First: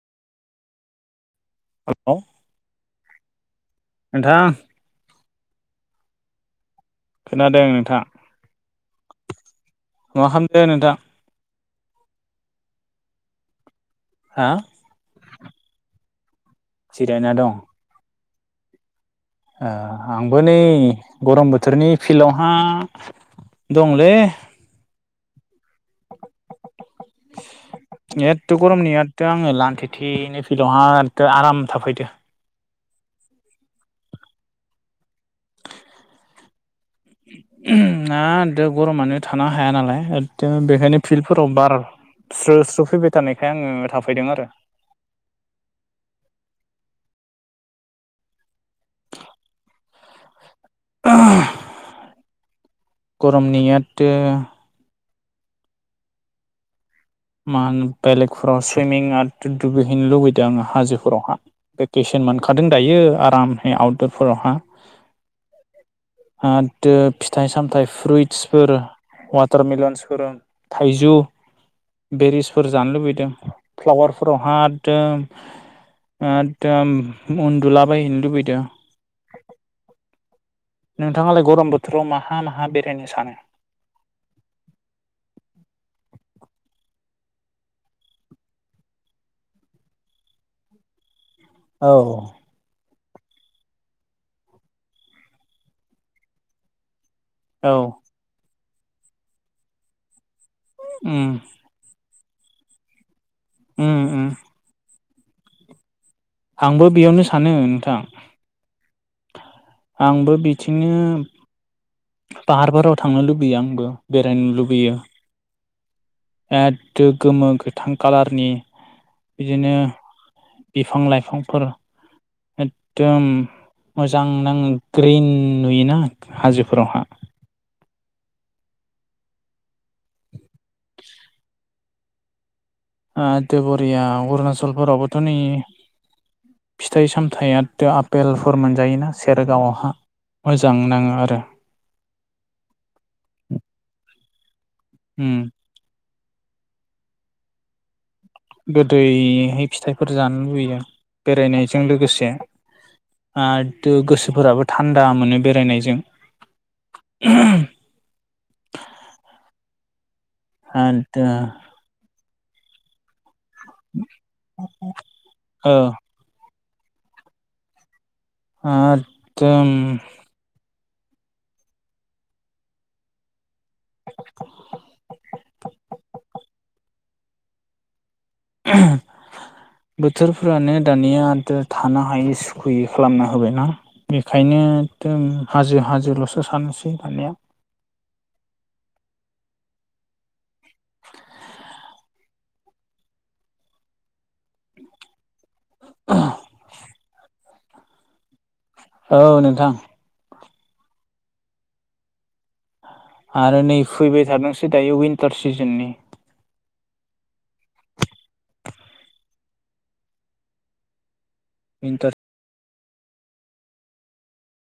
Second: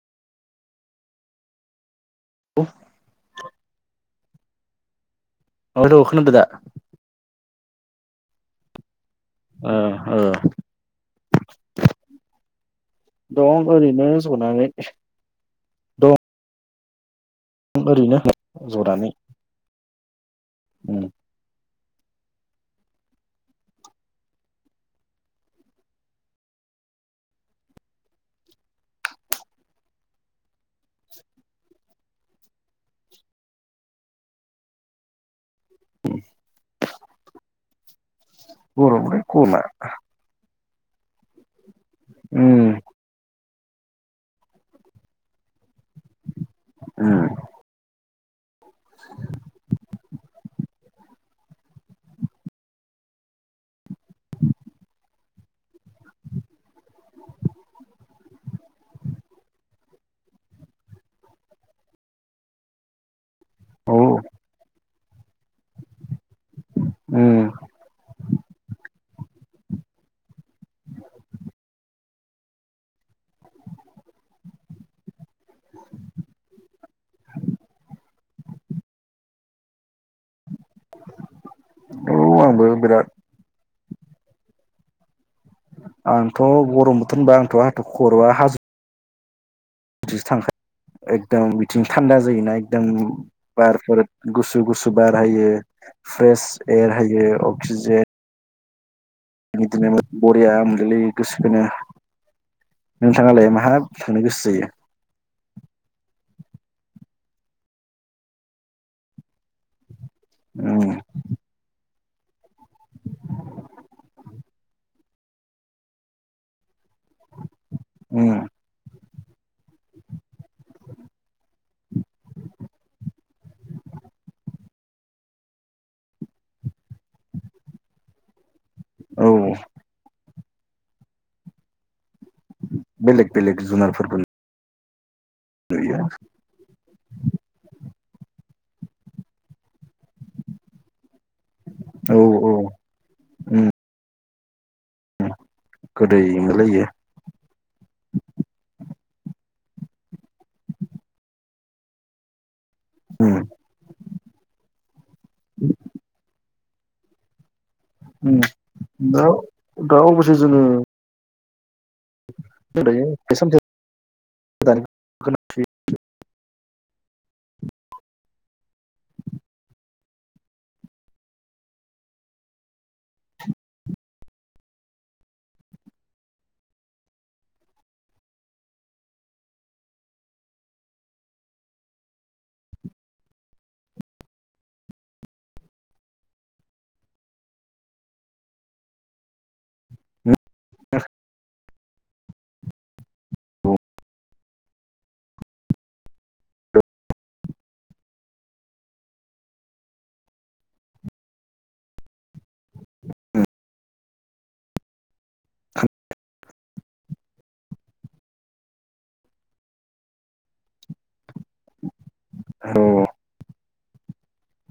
Hello औ नोंथां hello खोनादों दा? खोनादों नोंथां ओ ओ मा खालामदो नोंथां दं ओरैनो हा जनानै जिरायना दं। दं ओरैनो [unintelligible] जनानै ओ आंबो नै उम गरम बोथोरनि फिल्डावहा दंलै एथ' गरमनियाथ' आङो लानथि थिननो फिल्डाहाय आराम थाफैदो [inaudible] उम एकद गरमानो गरमलै थानो गरमा हाया नालाय एददो बेखायनो फिल्डफोराव बार स्रो उम स्रो फैबाय थानायखाय आङो थाफैदों आरो। [inaudible] [inaudible] [inaudible] गरमनि एददो मा होनो बेलेगफोराव सुइमिंआ दुगैहैनो लुबैदों आङो हाजोफोरावहा। भेकेसन मोनखादों दायो आरामहै आउटरफोरावहा। आददो उम फिथाइ सामथाइ फ्रुइटसफोर वाटारमेलनसफोर थाइजौ, बेरिसफोर जानो लुबैदों फ्लावारफोरावहात। एदम एदम उन्दुलाबायहैनो लुबैदों। नोंथाङालाय गरम बोथोराव औ माहा आंबो माहा बिराद बेरायनो सानो। आंथ' गरम बोथोर होनबा आंथ' खरवा हाजो। बिदिसो थांख एकदम बिथिं औ थान्दा जायोना [unintelligible] जों बारफोर गुसु गुसु बार होयो फ्रेश एयार होयो। अक्सिजेन उम बिदिनो बरिया मोनोलै गोसोखोनो। नोंथाङालाय माहा उम थांनो उम गोसो जायो। आंबो बेयावनो सानो नोंथां आंबो। बिथिंनो उम फाहारफोराराव थांनो लुबैयो आंबो बेरायनो लुबैयो। बिराद गोमो गोथां उम कालारनि। बिदिनो बिफां लाइफांफोर। एदम। मोजां नाङो ग्रिन नुयोना हाजोफोरावहा औ। [inaudible] बेलेग एथ' बेलेग बरिया अरुणाचलफोरावबोथ' नै। जै फिथाइ सामथायाइथ' आफपेलफोर मोनजायोना सेरगावआवहा। मोजां नाङो आरो। औ औ। उम ओम। गोदै मोनलैयो। गोदैहै फिथाइफोर जानो लुबैयो बेरायनायजों लोगोसे। उम आरो गोसोफोराबो थान्दा मोनो बेरायनायजों दा दा अबसे जोङो। दा बे समोम औ। आकदम। [inaudible] [inaudible] बोथोरफोरानो दानियाथ थानो हायै सुखुयै खालामना होबायना। बेखायनोदम हाजो हाजोोल'सो साननोसै दाननाया‌। [inaudible] अ औ नोंथां। आरो नै फैबाय थादोंसो दायो विनटार सिजोननि। [inaudible] बिथ औ